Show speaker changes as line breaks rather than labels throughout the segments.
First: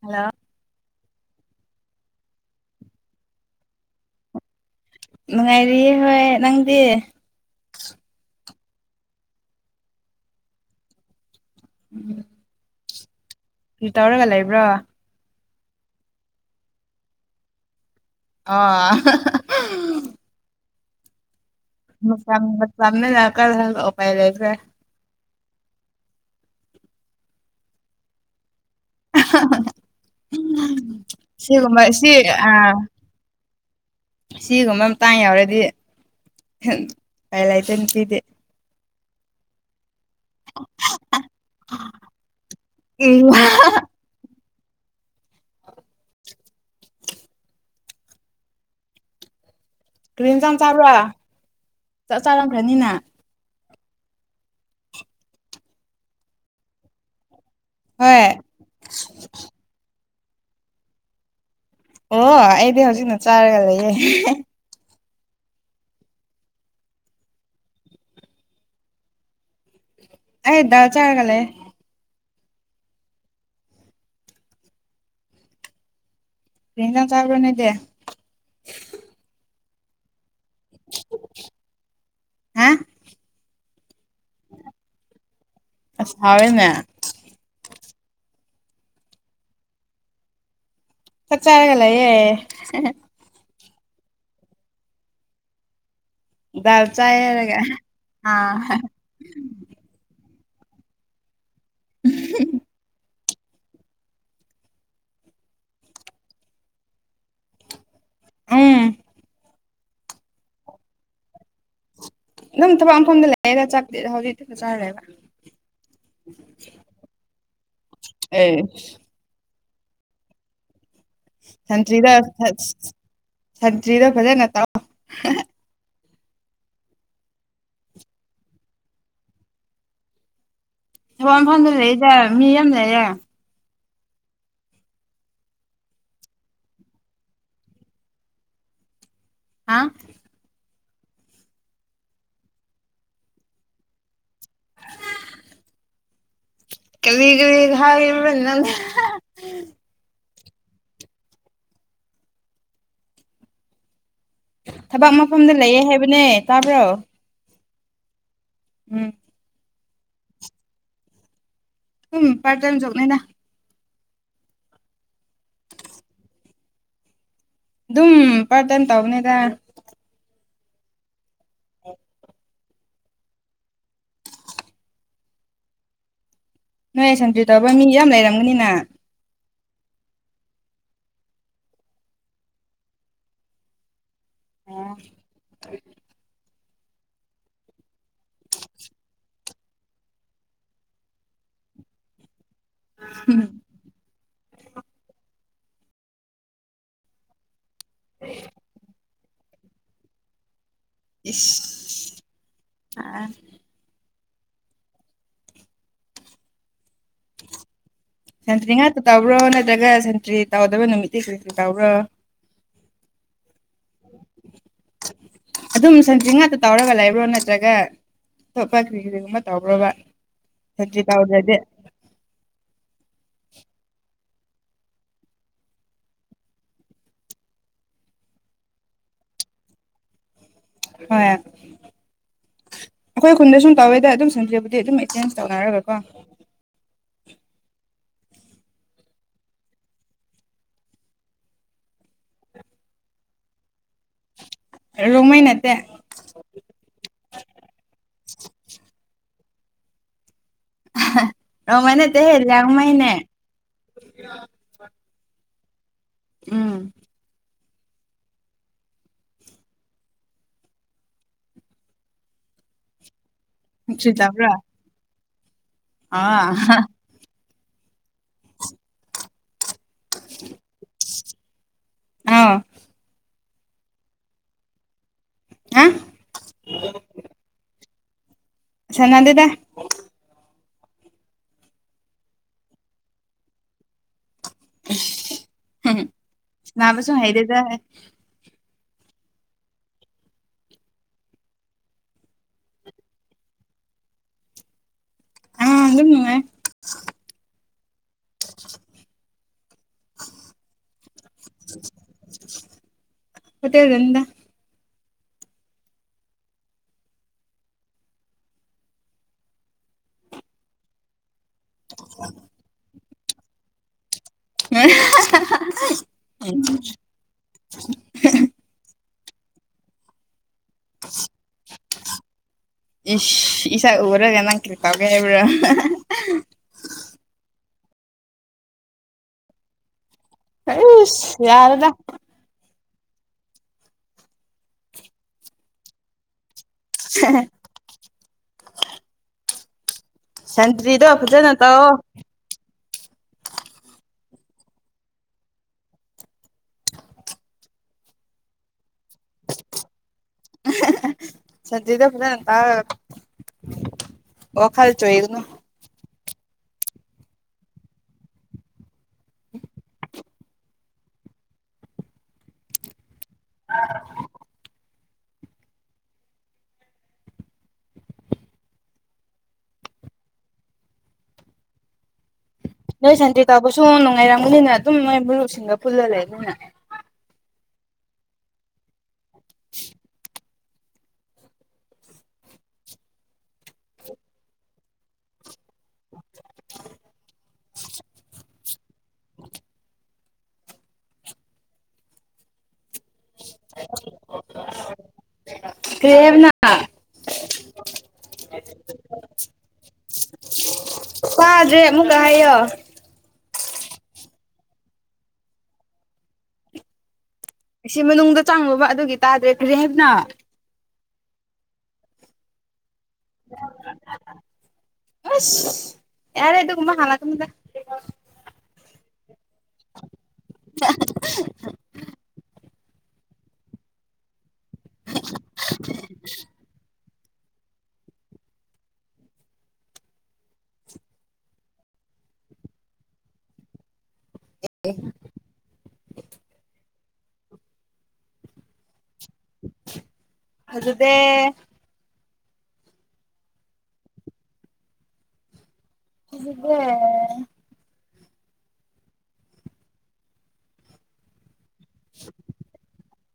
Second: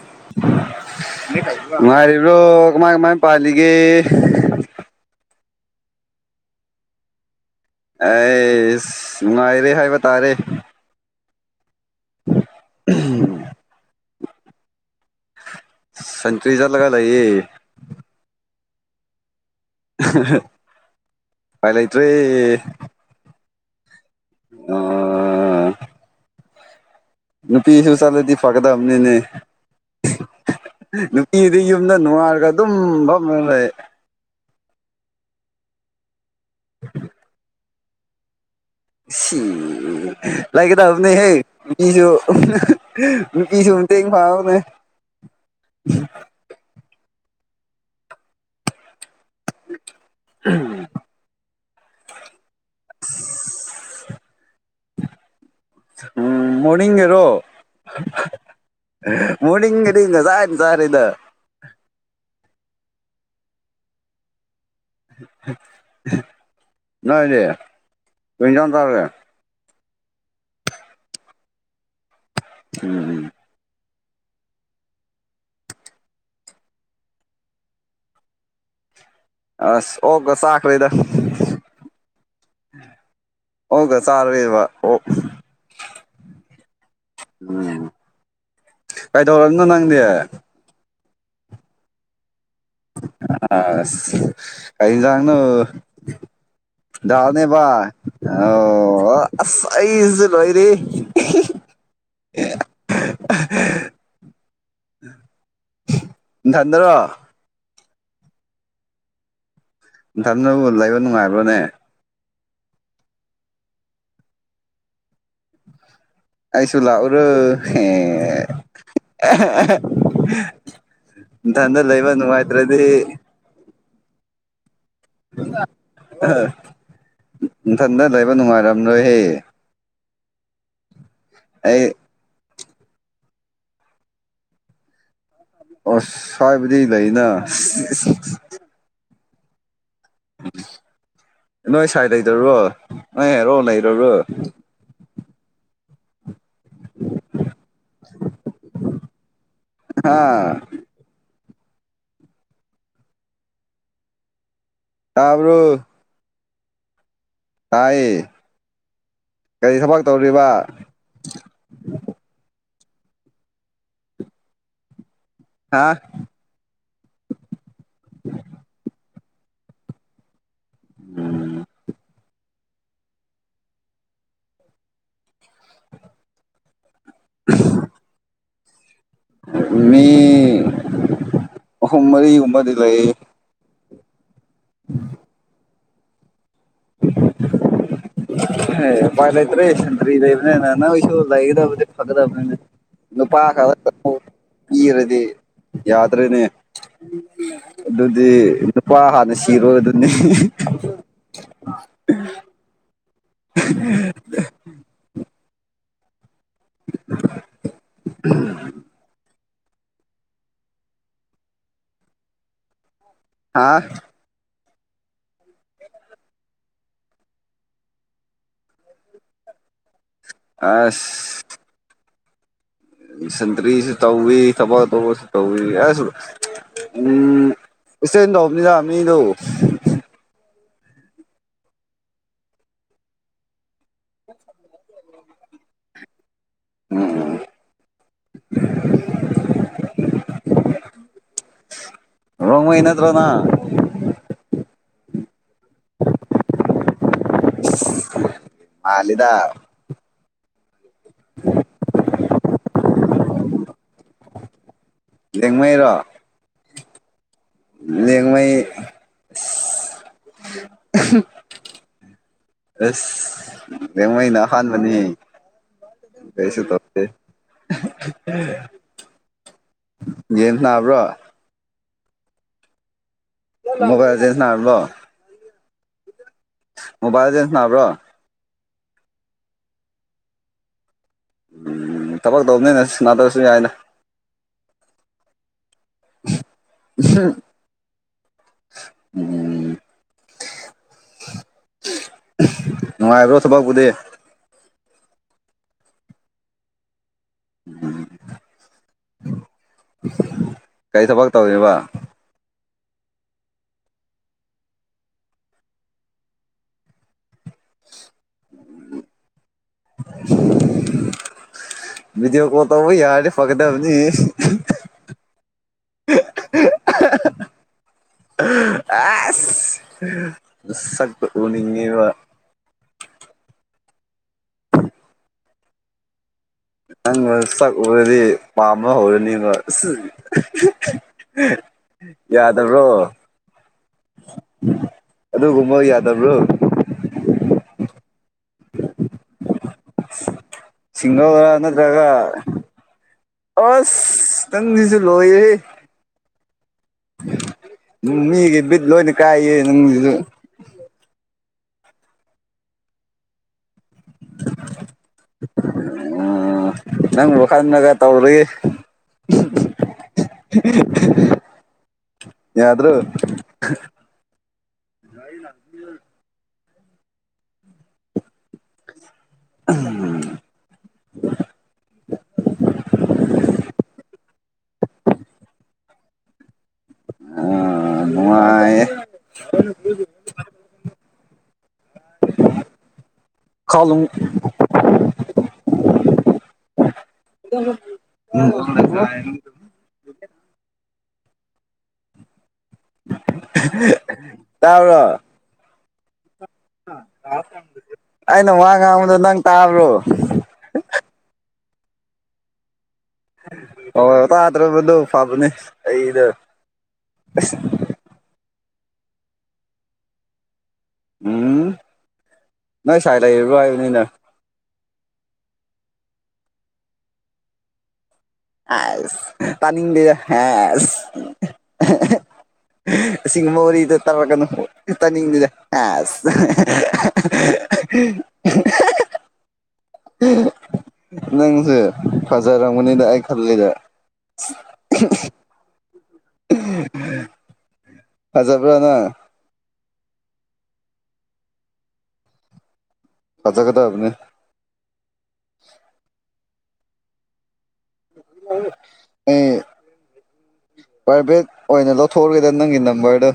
hello
ꯉꯔꯤꯕ꯭ꯔꯣ ꯀꯃꯥꯏ ꯀꯃꯥꯏ ꯄꯥꯜꯂꯤꯒꯦ
ꯅꯨꯡꯉꯥꯏꯔꯤꯌꯦ ꯍꯣꯏ ꯅꯪꯗꯤ
ꯑ ꯉꯥꯏꯔꯦ ꯍꯥꯏ ꯇꯥꯔꯦ ꯎꯝ
ꯀꯔꯤ ꯇꯧꯔꯒ ꯂꯩꯕ꯭ꯔꯣ
ꯁꯦꯟꯆꯨꯔꯤꯖꯔ ꯂꯒ ꯂꯌꯦ
ꯑ
ꯄꯥꯏ ꯂꯩ ꯏꯇꯦ
ꯀꯄꯥꯏ ꯂꯩ꯭ꯔꯦ
ꯅꯨꯄꯤꯁꯨ ꯆꯂꯦꯗꯤ ꯐꯒꯗ ꯑꯅꯤꯅꯦ ꯅꯨꯄꯤꯗꯤ
ꯁꯤꯒꯨꯝꯕ
ꯌꯨꯝꯗ
ꯁꯤ
ꯅꯨꯡꯉꯥꯏꯔꯒ
ꯑꯥ
ꯑꯗꯨꯝ ꯐꯝꯅ ꯂꯩ
ꯇꯥꯡ ꯌꯥꯎꯔꯗꯤ ꯀ ꯂꯩꯥꯏꯇ ꯅꯨꯡ ꯁꯤꯗꯤ
ꯁꯤ ꯂꯥꯏꯀꯗꯕꯅꯦꯍꯦ ꯅꯨꯄꯤꯁꯨ ꯅꯨꯄꯤꯁꯨ ꯃꯇꯦꯡ ꯐꯥꯡꯉꯕꯅꯦ ꯎꯝ
ꯀ ꯆ ꯆꯥꯔ꯭ꯔꯣ ꯆꯥꯛ ꯆꯥꯔꯝꯈ꯭ꯔꯅꯤꯅ
ꯎꯝ ꯃꯅꯤꯡꯔꯣ
ꯍꯣꯏ
ꯃꯅꯤꯡꯉꯅꯤꯉ ꯁꯥꯔꯖꯔꯗ
ꯑꯣ ꯑꯩꯗꯤ ꯍꯧꯖꯤꯛꯅ ꯆꯥꯔꯒ ꯂꯩꯌꯦ
ꯅꯣꯏꯗꯤ ꯊꯖꯝ ꯇꯧꯔꯒꯦ
ꯍꯥꯏꯗꯥꯎ ꯆꯥꯔꯒꯂꯦ
ꯎꯝ
ꯔꯔꯤꯖꯥꯟ ꯆꯥ꯭ꯔꯅꯦꯗ
ꯑꯁ ꯑꯣꯒꯁꯈꯔꯦꯗ
ꯍꯥ
ꯑꯣꯒ ꯆꯔꯦꯕ ꯑꯣ
ꯑꯁ ꯍꯥꯎꯋꯦꯅꯦ
ꯎꯝ ꯀꯩꯗꯧꯔꯝꯅꯣ ꯅꯪꯅꯦ
ꯆꯠꯆꯥ ꯍꯥꯏꯒꯂꯌꯦꯦ
ꯑ ꯀꯩꯅꯖꯥꯡꯅ
ꯗꯥꯜ ꯆꯥꯏ ꯍꯥꯏꯔꯒ
ꯅꯦꯕ
ꯑꯥ
ꯑꯣ ꯑ ꯂꯣꯏꯔꯤꯦ
[unintelligible]
ꯊꯟꯗꯔꯣ
ꯎꯝ
ꯏꯊꯅꯕꯨ ꯂꯩꯕ ꯅꯨꯡꯉꯥꯏꯕ꯭ꯔꯣꯅꯦ
ꯑꯗꯨꯝ ꯊꯕꯛꯈꯐꯝꯗ ꯂꯩꯔꯒ ꯆꯦꯗ ꯍꯧꯖꯤꯛꯇꯤ ꯆꯥꯔꯣꯏꯕ
ꯑꯩꯁꯨꯨꯂ ꯑꯣꯔ ꯍ
ꯑꯦ
ꯏꯊꯟꯗ ꯂꯩꯕ ꯅꯨꯡꯉꯥꯏꯇ꯭ꯔꯗꯤ
ꯆ꯭ꯔꯤꯗ ꯐꯖꯦ ꯅꯠꯇ
ꯏꯊꯟꯗ ꯂꯩꯕ ꯅꯨꯡꯉꯥꯏꯔꯝ꯭ꯔꯣꯏꯍꯦ
ꯃꯐ ꯃꯐꯐꯝꯗꯨ ꯂꯩꯔꯤꯗ ꯃꯤ ꯌꯥꯝ ꯂꯩꯔꯦ
ꯑ ꯁ꯭ꯋꯥꯏꯕꯨꯗꯤ ꯂꯩꯅ
ꯑ
ꯎ ꯅꯣꯏ ꯁꯥꯏ ꯂꯩꯇꯨꯔꯣ ꯅ ꯍꯥꯏꯔꯛꯑꯣ ꯂꯩꯔꯨꯔꯣ
ꯀꯂꯒꯒ ꯍꯥꯏ ꯏꯕꯅꯤ ꯅ
ꯑꯥ
ꯊꯕꯛ ꯃꯐꯝꯗ
ꯇꯥꯕ꯭ꯔꯣ
ꯂꯩꯌꯦ ꯍꯥꯏꯕꯅꯦ ꯇꯥꯕ꯭ꯔꯣ
ꯇꯌꯦꯌꯦ
ꯎꯝ
ꯀꯔꯤ ꯊꯕꯛ ꯇꯧꯔꯤꯕ
ꯎꯝ ꯄꯔ ꯇꯥꯏꯝ ꯆꯧꯅꯅ
ꯍꯥꯥ
ꯑꯗꯨꯝ ꯄꯔꯗꯟ ꯇꯧꯅꯤꯗ
ꯎꯝ
ꯅꯣꯏ ꯁꯟꯇ꯭ꯔꯤ ꯇꯧꯕ ꯃꯤ ꯌꯥꯝ ꯂꯩꯔꯝꯒꯅꯤꯅ
ꯃꯤ ꯎꯃꯔꯤ ꯎꯃꯔꯤ ꯂꯩ
ꯑꯝ
ꯍ ꯄꯥꯏꯂ ꯠꯇꯔꯦ ꯁꯟꯗꯔꯤ ꯂꯩ ꯅꯅ ꯅꯁꯨ ꯂ ꯂꯩꯒꯗꯕ ꯆꯩ ꯐꯛꯗ ꯐꯅꯅ ꯅꯨꯄꯥ ꯈ ꯄꯤꯔꯗꯤ ꯌꯥꯗ꯭ꯔꯦꯅꯦ ꯑꯗꯨꯗꯤ ꯅꯨꯄꯥ ꯍꯥꯟꯅ ꯁꯤꯤꯔꯣ ꯑꯗꯨꯅꯤ
ꯏꯁ ꯑ
[unintelligible] [unintelligible]
ꯁꯟꯇ꯭ꯔꯤ ꯉꯥꯛꯇ ꯇꯧꯕ꯭ꯔꯣ ꯅꯠꯇ꯭ꯔꯒ ꯁꯟꯇ꯭ꯔꯤ ꯇꯧꯗꯕ ꯅꯨꯃꯤꯠꯇꯤ ꯀꯩꯁꯨ ꯇꯧꯕ꯭ꯔꯣ
ꯍꯥꯥ
ꯑꯗꯨꯝ ꯁꯟꯖꯤ ꯉꯥꯛꯇ ꯇꯧꯔꯒ ꯂꯩꯕ꯭ꯔꯣ ꯅꯠꯇ꯭ꯔꯒ ꯑꯇꯣꯞꯄ ꯀꯔꯤ ꯀꯔꯤꯒꯨꯝꯕ ꯇꯧꯕ꯭ꯔꯣꯕ ꯁ ꯀꯥꯎꯗ꯭ꯔꯗꯦ
ꯁꯇ꯭ꯔꯤꯁꯨ ꯆꯧꯕꯤ ꯊꯕꯥ ꯇꯧꯁꯨ ꯆꯧꯕꯤ ꯑꯁꯨ ꯎꯝ ꯏꯆꯗ ꯍꯕꯅꯤꯗ ꯑꯗꯣ
ꯍ ꯑꯩꯈꯣꯏ ꯈꯨꯟꯗꯁꯨ ꯇꯧꯋꯦꯗ ꯑꯗꯨꯝ ꯁꯟꯗꯦꯕꯨꯗꯤ ꯑꯗꯨꯝ ꯑꯦꯛꯆꯦꯟꯖ ꯇꯧꯅꯔꯒ ꯀꯣ
ꯎꯝ ꯔꯣꯡꯃꯩ ꯅꯠꯇꯔꯣꯅ
ꯔꯣꯃꯩ ꯅꯦ
ꯃꯥꯂꯤꯗ
ꯔꯣꯡꯃꯩ ꯅꯠꯇꯦ ꯍꯦ ꯂꯥꯡꯃꯩꯅꯦ
ꯌꯦꯡꯃꯩꯔꯣ
ꯎꯝ
ꯂꯦꯡꯃꯥꯥꯩ ꯑꯁ
ꯁꯟꯇ꯭ꯔꯤ
ꯂꯦꯡꯃꯩꯅ
ꯇꯧꯕ꯭ꯔꯥ
ꯑꯍꯥꯟꯕꯅꯤ ꯀꯩꯁꯨ
ꯑꯥ
ꯇꯞꯇꯦ ꯌꯦꯟꯁ ꯅꯕ꯭ꯔꯣ
ꯑꯥ
ꯃꯒꯥ ꯆꯁꯅꯂꯣ [inaudible]
ꯍꯥ
[unintelligible]
ꯁꯟꯅꯗꯦꯗ
ꯎꯝ ꯊꯕꯛ ꯇꯧꯕꯅꯤꯅ ꯅꯥꯗꯔꯁꯨ ꯌꯥꯏꯅ
ꯉꯥꯡꯕꯁꯨꯨ ꯍꯩꯔꯦꯗ
ꯎꯝ [unintelligible] ꯅꯨꯡꯉꯥꯏꯕ꯭ꯔꯣ ꯊꯕꯥ ꯀꯗ
ꯑꯥ ꯑꯗꯨꯝ ꯅꯨꯡꯉꯥꯢ
ꯎꯝ ꯀꯔꯤ ꯊꯕꯛ ꯇꯧꯔꯤꯕ
ꯍꯣꯇꯦꯜꯗꯅꯤꯗ
[inaudible] ꯃꯤꯗꯤꯑꯣ ꯀꯣꯜꯇꯧꯕ ꯌꯥꯔꯗꯤ ꯐꯒꯗꯕꯅꯤ
[unintelligible]
ꯑ ꯁꯛꯇꯣ ꯎꯅꯤꯡꯉꯦꯕ
ꯏꯁꯥꯛ ꯎꯔꯒ ꯅꯪ ꯀꯔꯤ ꯇꯧꯒꯦꯕ꯭ꯔꯣ
ꯅꯪ ꯁꯛꯎꯨꯔꯗꯤ ꯄꯥꯝꯕ ꯍꯧꯔꯅꯤꯕ
ꯏꯁ ꯌꯥꯔꯦꯗ
ꯌꯥꯗꯕ꯭ꯔꯣ ꯑꯗꯨꯒꯨꯝꯕ ꯌꯥꯗꯕ꯭ꯔꯣ
ꯁꯟꯇ꯭ꯔꯤꯗꯣ
ꯁꯤꯡꯒꯜꯔ
ꯐꯖꯅ ꯇꯧꯑꯣ
ꯅꯠꯇ꯭ꯔꯒ ꯑꯁ ꯇꯪꯁꯤꯂꯣꯏ ꯃꯤꯒꯤ ꯕꯤꯠ ꯂꯣꯏꯅ ꯀꯥꯏꯌꯦ ꯅꯪꯁꯤꯁꯨ
[inaudible] [unintelligible]
ꯎ ꯅꯪ ꯋꯥꯈꯜꯅꯒ ꯇꯧꯔꯤ ꯌꯥꯗ꯭ꯔꯣ ꯌꯥꯏ ꯂꯥꯛ ꯎꯝ
ꯅꯣꯏ ꯁꯟꯇꯔꯤ ꯇꯥꯕꯁꯨ ꯅꯨꯡꯉꯥꯏꯔꯝꯒꯅꯤꯅ ꯑꯗꯨꯝ ꯅꯣꯏ ꯃꯔꯨꯞꯁꯤꯡꯒ ꯄꯨꯜꯂꯂꯩ ꯑꯗꯨꯅ
ꯑ ꯅꯨꯉꯥꯏ ꯀꯥꯂꯨꯝ [inaudible] ꯇꯥꯕ꯭ꯔꯣ
ꯀꯔꯤ ꯍꯥꯢꯕꯅꯣ
ꯑꯩꯅ ꯋꯥ ꯉꯥꯡꯕꯗ ꯅꯪ ꯇꯥ꯭ꯔꯣ
ꯑꯗꯨꯦ ꯑꯃꯨꯛ ꯀꯌ
ꯍꯣꯏ ꯇꯥꯗ꯭ꯔꯕꯗꯣ ꯐꯕꯅꯦ ꯑꯩꯗ ꯑ
ꯑꯩ ꯃꯅꯨꯡꯗ ꯆꯥꯡꯉꯨꯕ ꯑꯗꯨꯒꯤ ꯇꯥꯗ꯭ꯔꯦ ꯐꯔꯦ ꯍꯥꯏꯞꯅ
ꯎꯝ ꯅꯣꯏ ꯁꯥꯏꯠ ꯂꯩꯔ ꯍꯥꯏꯕꯅꯤꯅ
ꯑꯁ ꯌꯥꯔꯦ ꯇꯃ ꯍꯂ ꯀꯗ
ꯑꯦꯁ ꯇꯥꯅꯤ ꯂꯩꯁ ꯁꯤꯡ ꯃꯔꯤꯗꯣ ꯇꯥꯔꯛꯀꯅꯨ ꯇꯥꯅꯤꯡꯗꯨꯗ ꯑꯁ [unintelligible] ꯅꯪꯁꯨ ꯐꯖꯥꯔꯝ ꯃꯅꯤꯗ ꯐꯜꯗ ꯍꯖꯥꯄꯅ
ꯑꯗꯨꯗ
ꯀꯆꯥ ꯀꯗ ꯍꯥꯏꯕꯅꯤ
ꯑꯗꯨꯗꯦ
ꯑ ꯄꯚꯠ ꯑꯣꯏꯅ ꯂꯧꯊꯣꯛꯎꯒꯦꯗ ꯅꯪꯒꯤ ꯅꯝꯕꯔꯗꯣ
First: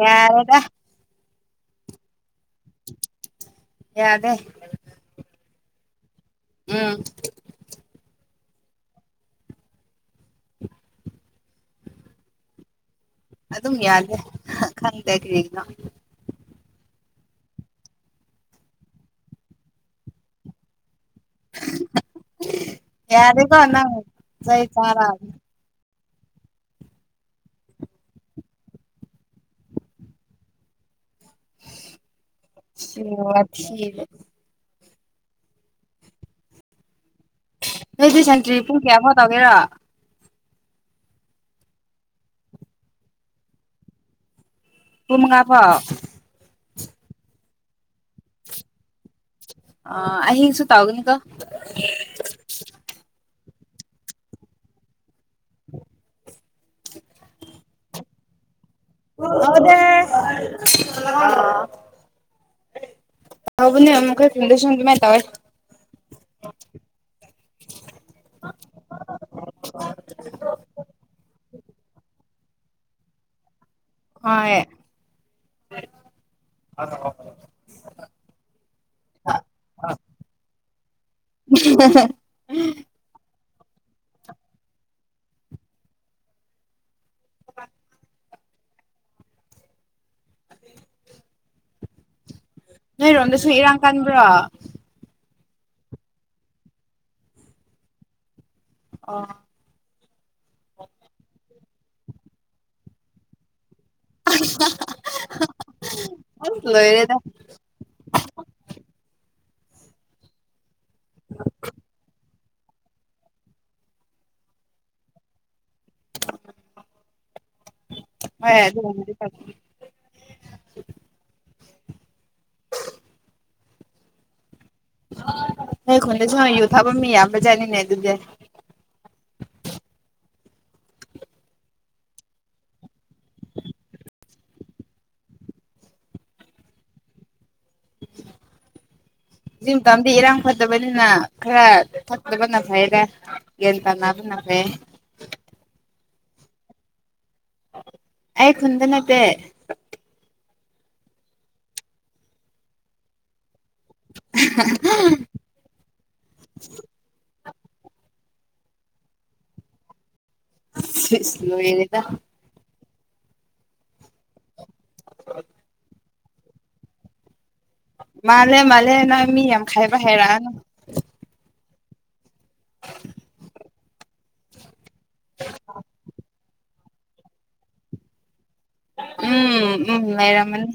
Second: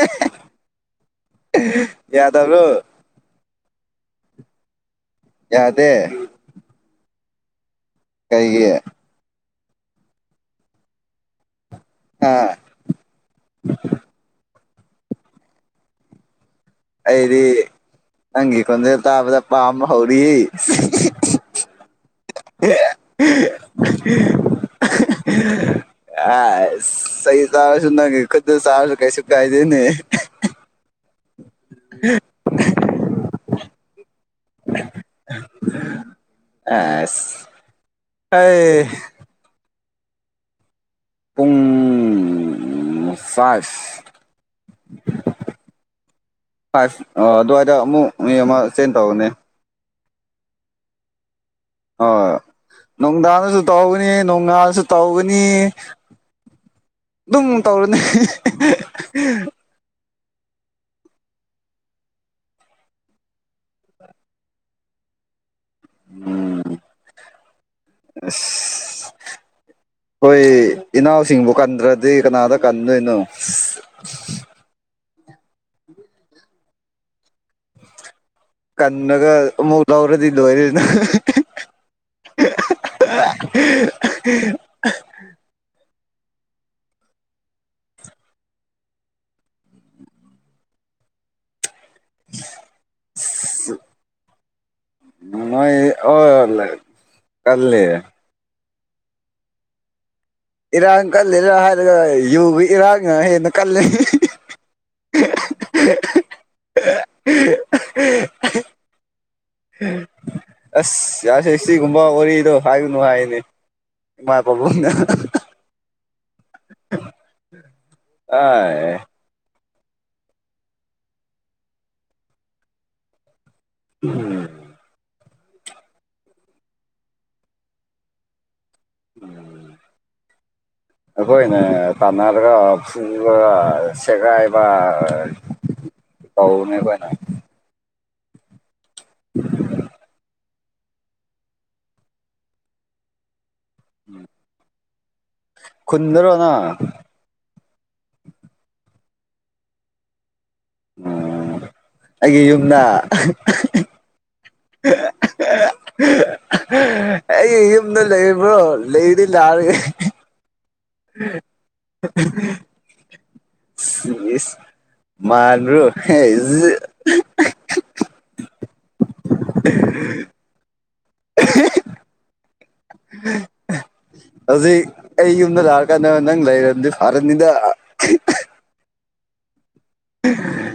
ꯌꯥꯔꯗꯥ
ꯌꯥꯗꯔ
ꯌꯥꯗꯦ
ꯌꯥꯗꯦ
ꯑꯥ
ꯀꯩꯒꯤ ꯑ
ꯑꯗꯨꯝ ꯌꯥꯂꯦ ꯈꯪꯗꯦ ꯀꯔꯤꯅ
ꯑꯩꯗꯤ ꯅꯪꯒꯤ ꯈꯣꯟꯖꯦꯜ ꯇꯥꯕꯗ ꯄꯥꯝꯕ ꯍꯧꯔꯤ
ꯌꯥꯔꯦ ꯀꯅ ꯆꯩ ꯇꯔꯥ
ꯑ ꯁꯍꯤ ꯆꯥꯔꯁꯨ ꯅꯪ ꯈꯨꯨꯗ ꯆꯥꯔꯁꯨ ꯀꯩꯁꯨꯨꯀꯥꯏꯗꯦꯅꯤ [unintelligible]
ꯁꯤ ꯁꯤ
ꯑ
ꯅꯣꯏꯗꯤ ꯁꯟꯇ꯭ꯔꯤ ꯄꯨꯡ ꯀꯌꯥꯐꯥꯎ ꯇꯧꯒꯦꯔꯣ
ꯄꯨꯡꯁꯥꯏ
ꯎꯉꯥꯄꯥꯎ
ꯐꯥꯏꯚ ꯑꯗꯨꯋꯥꯏꯗ ꯑꯃꯨꯛ ꯃꯤ ꯑꯃ ꯆꯦꯟ ꯇꯧꯅꯦ
ꯑ ꯍꯤꯡꯁꯨꯨ ꯇꯥꯎꯒꯅꯤꯒ
ꯍꯣꯏ ꯅꯨꯡꯗꯥꯡꯗꯁꯨ ꯇꯧꯒꯅꯤ ꯅꯣꯡꯉꯥꯜꯁꯨ ꯇꯧꯒꯅꯤ ꯑꯗꯨꯝ ꯇꯧꯔꯨꯅꯦ
[unintelligible] ꯍꯥꯎꯕꯨ ꯊꯗ ꯁ ꯃꯥꯏ ꯇ
ꯎꯝ ꯑꯩꯈꯣꯏ ꯏꯅꯥꯎꯁꯤꯡꯕꯨ ꯀꯟꯗ꯭ꯔꯗꯤ ꯀꯅꯥꯗ ꯀꯟꯗꯣꯏꯅꯣ
ꯑ
ꯀꯟꯅꯒ ꯃꯨꯗꯧꯔꯗꯤ ꯏꯗ ꯑꯣꯏꯅ
ꯐꯦ
ꯎ
ꯅꯣꯏꯔꯣꯝꯗꯁꯨ ꯏꯔꯥꯡ ꯀꯟꯕ꯭ꯔꯣ
ꯅ ꯑꯣ ꯀꯜꯂꯦ
ꯑ
ꯏꯔꯥꯡ ꯀꯜꯂꯤꯔ ꯍꯥꯏꯔꯒ ꯌꯨꯒꯤ ꯏꯔꯥꯡꯅ ꯍꯦꯟꯅ ꯀꯜꯂꯤ
ꯑ ꯂꯣꯏꯔꯦꯗ
ꯑꯁ ꯌꯥꯁꯦꯛꯁꯤ ꯀꯨꯝꯕꯥ ꯑꯣꯔꯤꯣ ꯍꯥꯏꯌꯨꯅꯨ ꯍꯥꯏꯅꯦ ꯏꯃꯥ ꯄꯥꯕꯨꯡꯅ
ꯃ
ꯑꯥꯏ
ꯑꯗꯨꯗꯤ
ꯎꯝ
ꯍ ꯈꯨꯣꯟꯗ ꯁ ꯌꯨ ꯊꯥꯐꯝ ꯃꯤ ꯌꯥꯝꯕꯖꯥꯠꯅꯤꯅꯦ ꯑꯗꯨꯗꯤ
ꯎꯝ ꯑꯩꯈꯣꯏꯅ ꯇꯥꯟꯅꯔꯒ ꯐꯨꯕ ꯁꯦꯒꯥꯏꯕ ꯍꯥꯎ ꯃ ꯀꯥꯏꯅ
ꯖꯤ ꯇꯝꯗꯔ ꯐꯠꯇꯕꯅꯤꯅ ꯈꯔ ꯐꯠꯇꯕꯅ ꯐꯩꯔꯦ ꯌꯦ ꯇꯅ ꯑꯗꯨ ꯅꯦ
ꯐꯨꯟꯗꯔꯣꯅ
ꯑꯩ ꯈꯨꯟꯗ ꯅꯠꯇꯦ
ꯑꯣ ꯑꯩꯒꯤ ꯌꯨꯝꯗ ꯑꯩ ꯌꯨꯝꯗ ꯂꯩ ꯍ꯭ꯔꯣ ꯂꯩꯗꯤ ꯂ ꯌꯥꯔꯒ
ꯂ ꯌꯦꯅꯤꯗ
ꯃꯥꯅꯣ
ꯃꯥꯜꯦ ꯃꯜꯦꯅ ꯃꯤ ꯌꯥꯝ ꯈꯥꯏꯕ ꯈꯦꯔꯥꯅ
ꯍꯧꯖꯤ ꯑꯩ ꯌꯨꯝꯗ ꯂꯥꯛꯑꯀꯥꯟꯗ ꯅꯪ ꯂꯩꯔꯝꯗꯤ ꯐꯔꯅꯤꯗ
ꯎꯝ ꯂꯩꯔꯝꯃꯅꯤ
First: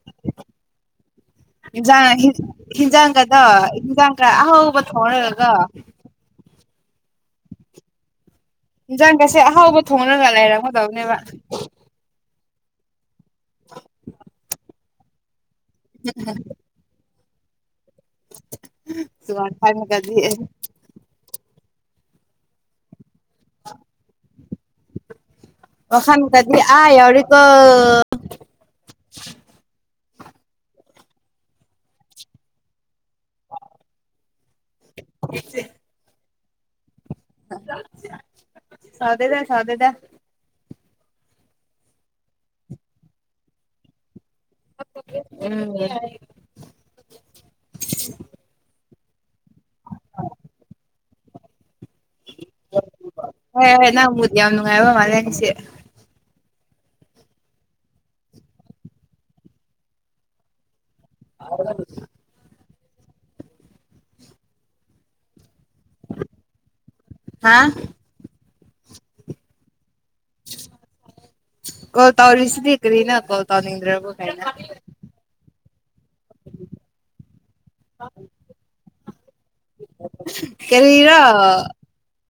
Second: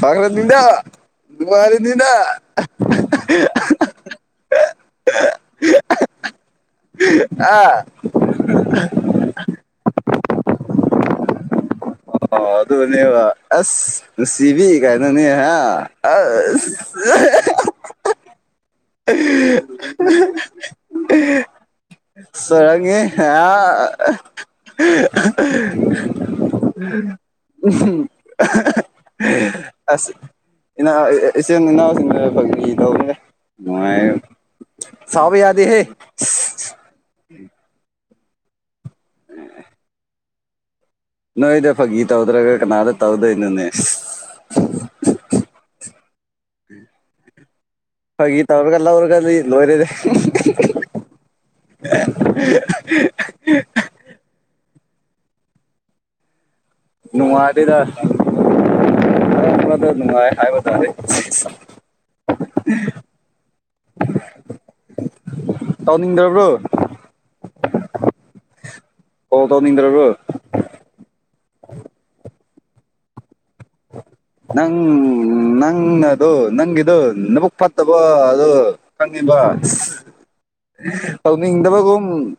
ꯐꯒ꯭ꯔꯗ
ꯟꯖꯥꯡ ꯍꯤꯟꯖꯥꯡꯒꯗꯣ ꯍꯤꯟꯖꯥꯡꯒ ꯑꯍꯥꯎꯧꯕ ꯊꯣꯡꯔꯔꯒ
ꯑꯥ
ꯏꯟꯁꯥꯡ ꯀꯁꯦ ꯑꯍꯥꯎꯕ ꯊꯣꯡꯉꯒ ꯂꯩꯔꯝꯒꯗꯕꯅꯦꯕ
ꯑꯣ ꯑꯗꯨꯅꯦꯕ ꯑꯁ ꯅꯨꯡꯁꯤꯕꯤ ꯀꯥꯏꯅꯣꯅꯦ ꯍꯥꯏ ꯑ
ꯁꯨ ꯑ ꯈꯔꯅꯒꯗ
ꯁꯔ ꯑ
ꯋꯥꯈꯜꯒꯗꯤ ꯑꯥ ꯌꯧꯔꯦꯀꯣ
ꯎꯝ [unintelligible] ꯑꯁ ꯏꯅꯥ ꯏꯆꯤꯟ ꯏꯅꯥꯎꯁꯤꯡꯅ ꯒ꯭ꯔꯤ ꯇꯧꯋꯦ ꯃꯥꯏ ꯁꯥꯎ ꯌꯥꯗ ꯍꯦ
ꯁꯥꯗꯦꯗ ꯁꯥꯗꯗ
ꯅꯣꯏꯗ ꯐꯥꯒꯤ ꯇꯧꯗ꯭ꯔꯒ ꯀꯅꯥꯗ ꯇꯧꯗꯣꯏꯅꯣꯅꯦ
ꯎꯝ
ꯂꯧꯎꯔꯀꯥꯟꯗꯤ ꯂꯣꯏꯔꯦꯗꯤ
ꯍ ꯍ ꯅ ꯍꯨ ꯌꯥꯝꯅꯨꯡꯉꯥꯏꯕ ꯃꯥꯂꯦꯅꯤꯁꯤ
ꯅꯨꯡꯉꯥꯏꯗꯗꯔꯗ ꯅꯨꯡꯉꯥꯏ ꯍꯥꯏꯕꯔꯦ
ꯍ
ꯇꯧꯅꯤꯡꯗ꯭ꯔꯕ꯭ꯔꯣ
ꯍꯥ
ꯑꯣꯣ ꯇꯧꯅꯤꯡꯗ꯭ꯔꯣꯣ
ꯀꯣ ꯇꯧꯔꯤꯁꯤꯗꯤ ꯀꯔꯤꯅ ꯀ ꯇꯅꯤꯡ꯭ꯔꯣꯒ ꯀꯂ
ꯑꯗꯨ ꯅꯪꯒꯤꯗꯣ ꯅꯕꯨꯛ ꯐꯠꯇꯕꯣ ꯑꯗꯨꯣ ꯈꯪꯉꯤꯕ
ꯀꯔꯤꯔꯣ
ꯑꯅꯤꯡꯗꯕꯒꯨꯝ